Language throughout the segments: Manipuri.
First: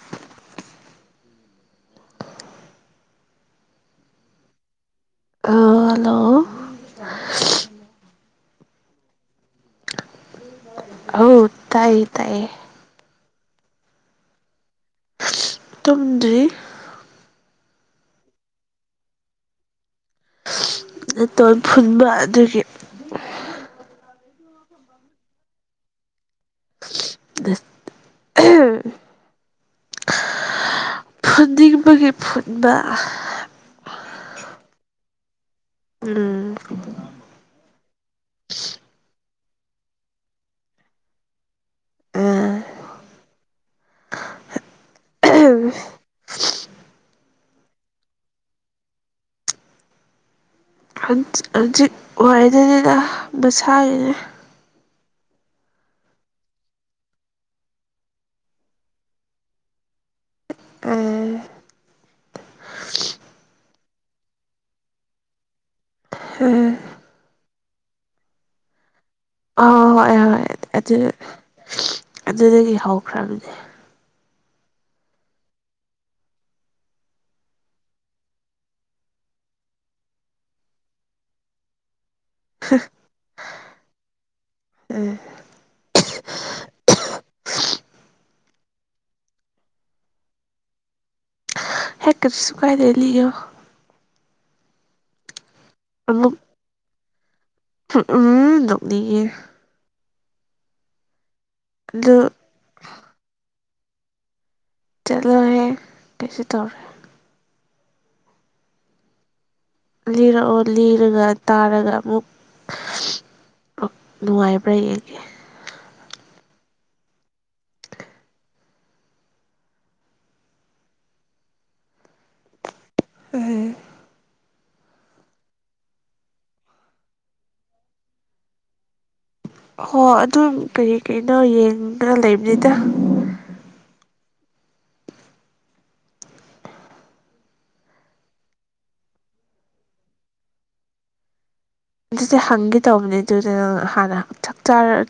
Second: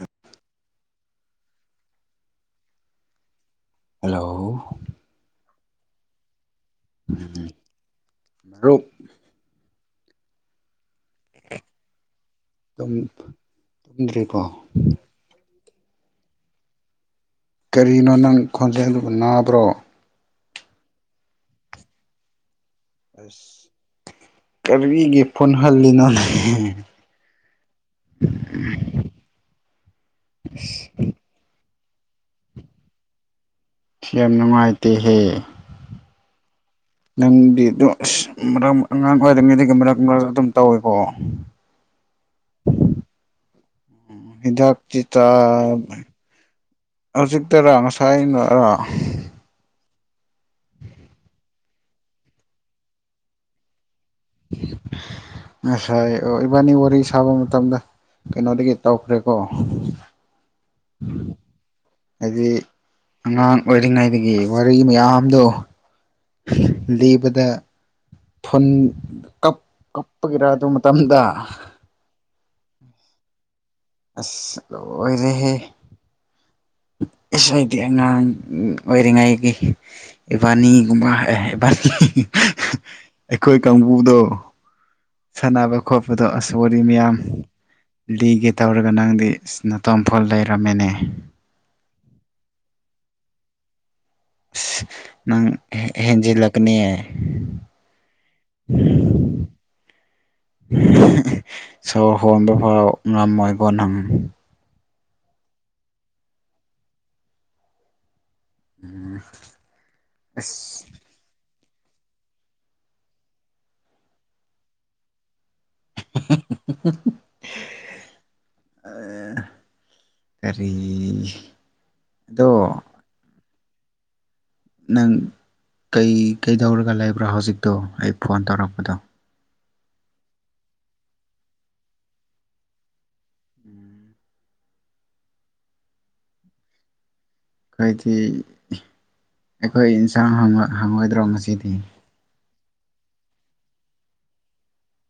ꯎ ꯍꯜꯂꯣ ꯍꯂꯣ ꯃꯔꯣ ꯍ ꯇꯥꯏꯌꯦ ꯇꯥꯏꯌꯦ ꯇꯨꯝꯗ꯭ꯔꯦꯀꯣ ꯇꯨꯝꯗ꯭ꯔꯤ ꯀꯔꯤꯅꯣ ꯅꯪ ꯈꯣꯟꯖꯦꯜꯗꯨ ꯅꯥꯕ꯭ꯔꯣ ꯇꯣꯟ ꯐꯨꯟꯕ ꯑꯗꯨꯒꯤ ꯑꯁ ꯀꯔꯤꯒꯦ ꯐꯨꯣꯟ ꯍꯜꯂꯤꯅꯣꯅꯦ [unintelligible] ꯑ ꯐꯨꯟꯗꯤꯕꯒꯤ ꯐꯨꯟꯕ ꯁꯤ ꯌꯥꯝ ꯅꯨꯡꯉꯥꯏꯇꯦꯍꯦ ꯎꯝ [inaudible] ꯅꯪꯗꯤ ꯑꯗꯨ ꯑꯁ ꯃꯔꯛ ꯑꯉꯥꯡ ꯑꯣꯏꯔꯤꯉꯩꯗꯒꯤ ꯃꯔꯛ ꯃꯔꯛ ꯑꯗꯨꯝ ꯇꯧꯏꯀꯣ ꯎꯝ ꯍꯤꯗꯥꯛꯇꯤ ꯇ ꯍꯧꯖꯤꯛꯇꯔ ꯉꯁꯥꯏ ꯅꯔꯥ ꯍꯧꯖꯤꯛ ꯋꯥꯗꯅꯤꯅ ꯃꯁꯥꯒꯤꯅꯦ [inaudible] ꯉꯁꯥꯏ ꯑꯣ ꯏꯕꯥꯅꯤ ꯋꯥꯔꯤ ꯁꯥꯕ ꯃꯇꯝꯗ ꯀꯩꯅꯣꯗꯒꯤ ꯇꯧꯈ꯭ꯔꯦꯀꯣ ꯎꯝ ꯍꯥꯏꯗꯤ ꯑꯉꯥꯡ ꯑꯣꯏꯔꯤꯉꯩꯗꯒꯤ ꯋꯥꯔꯤ ꯃꯌꯥꯝꯗꯣ ꯂꯤꯕꯗ ꯐꯨꯟ ꯀꯞ ꯍꯣꯏ ꯍꯣꯏ ꯀꯞꯄꯒꯤꯔ ꯑꯗꯨ ꯃꯇꯝꯗ ꯑꯗꯨꯗꯒꯤ ꯍꯧꯈ꯭ꯔꯕꯅꯦ ꯑꯁ ꯂꯣꯏꯔꯦꯍꯦ ꯑꯁ ꯑꯩꯗꯤ ꯑꯉꯥꯡ ꯑꯣꯏꯔꯤꯉꯥꯏꯒꯤ ꯏꯕꯥꯅꯤꯒꯨꯝꯕ ꯏꯕꯅꯤ ꯑꯩꯈꯣꯏ ꯀꯥꯡꯕꯨꯗꯣ ꯎꯝ ꯁꯥꯟꯅꯕ ꯈꯣꯠꯄꯗꯣ ꯑꯁ ꯋꯥꯔꯤ ꯃꯤꯌꯥꯝ ꯂꯤꯒꯦ ꯇꯧꯔꯒ ꯅꯪꯗꯤ ꯏꯁ ꯅꯇꯣꯝꯐꯣꯟ ꯂꯩꯔꯝꯃꯦꯅꯦ ꯍꯦꯠ ꯀꯩꯁꯨ ꯀꯥꯏꯗꯦ ꯂꯤꯌꯣ ꯑꯁ ꯅꯪ ꯍꯦꯟꯖꯤꯜꯂꯛꯀꯅꯤꯌꯦ ꯎ ꯎꯝ ꯅꯣꯛꯅꯤꯉꯦ ꯑꯗꯨ ꯁꯣꯔ ꯍꯣꯟꯕ ꯐꯥꯎ ꯉꯃꯣꯏ ꯀꯣ ꯅꯪ ꯆꯠꯂꯣꯏꯍꯦ ꯀꯩꯁꯨ ꯇꯧꯔꯦ ꯎꯝ [inaudible] ꯂꯤꯔꯛꯑꯣ ꯂꯤꯔꯒ ꯇꯥꯔꯒ ꯑꯃꯨꯛ ꯅꯨꯡꯉꯥꯏꯕ꯭ꯔꯥ ꯌꯦꯡꯒꯦ [unintelligible] ꯀꯔꯤ ꯑꯗꯣ ꯎꯝ ꯅꯪ ꯀꯩ ꯀꯩꯗꯧꯔꯒ ꯂꯩꯕ꯭ꯔꯥ ꯍꯧꯖꯤꯛꯇꯣ ꯑꯩ ꯐꯣꯟ ꯇꯧꯔꯛꯄꯗꯣ ꯍꯣ ꯑꯗꯨꯝ ꯀꯔꯤ ꯀꯩꯅꯣ ꯌꯦꯡꯒ ꯂꯩꯕꯅꯤꯗ [inaudible] ꯑꯩꯈꯣꯏꯗꯤ ꯑꯩꯈꯣꯏ ꯏꯟꯁꯥꯡ ꯍꯪꯉꯣꯏꯗ꯭ꯔꯣ ꯉꯁꯤꯗꯤ ꯑꯗꯨꯁꯦ ꯍꯪꯒꯦ ꯇꯧꯕꯅꯦ ꯑꯗꯨꯗ ꯅꯪ ꯍꯥꯟꯅ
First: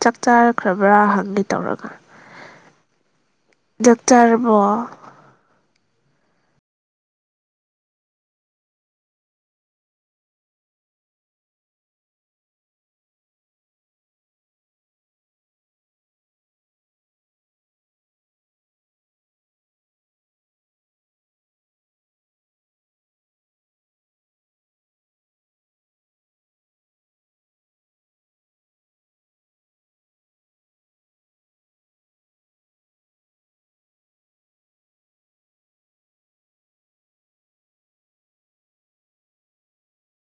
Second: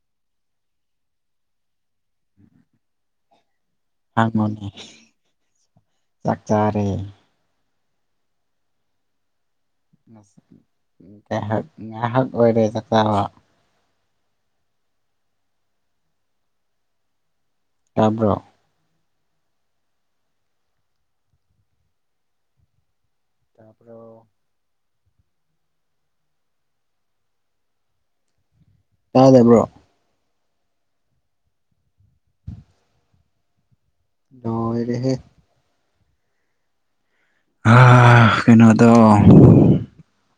ꯆꯥꯛ ꯆꯥꯔꯛꯈ꯭ꯔꯕ꯭ꯔꯥ ꯍꯪꯒꯦ ꯇꯧꯔꯒ [inaudible] ꯆꯥꯔꯕꯣ ꯍꯪꯉꯣꯅꯦ ꯆꯥꯛ ꯆꯥꯔꯦ ꯉꯥꯏꯍꯥꯛ ꯉꯥꯏꯍꯥꯛ ꯑꯣꯏꯔꯦ ꯆꯥꯛꯆꯥꯕ ꯇꯥꯕ꯭ꯔꯣ ꯇꯕꯔꯣ ꯇꯥꯗꯕ꯭ꯔꯣ ꯂꯣꯏꯔꯦꯍꯦ ꯀꯩꯅꯣꯗꯣ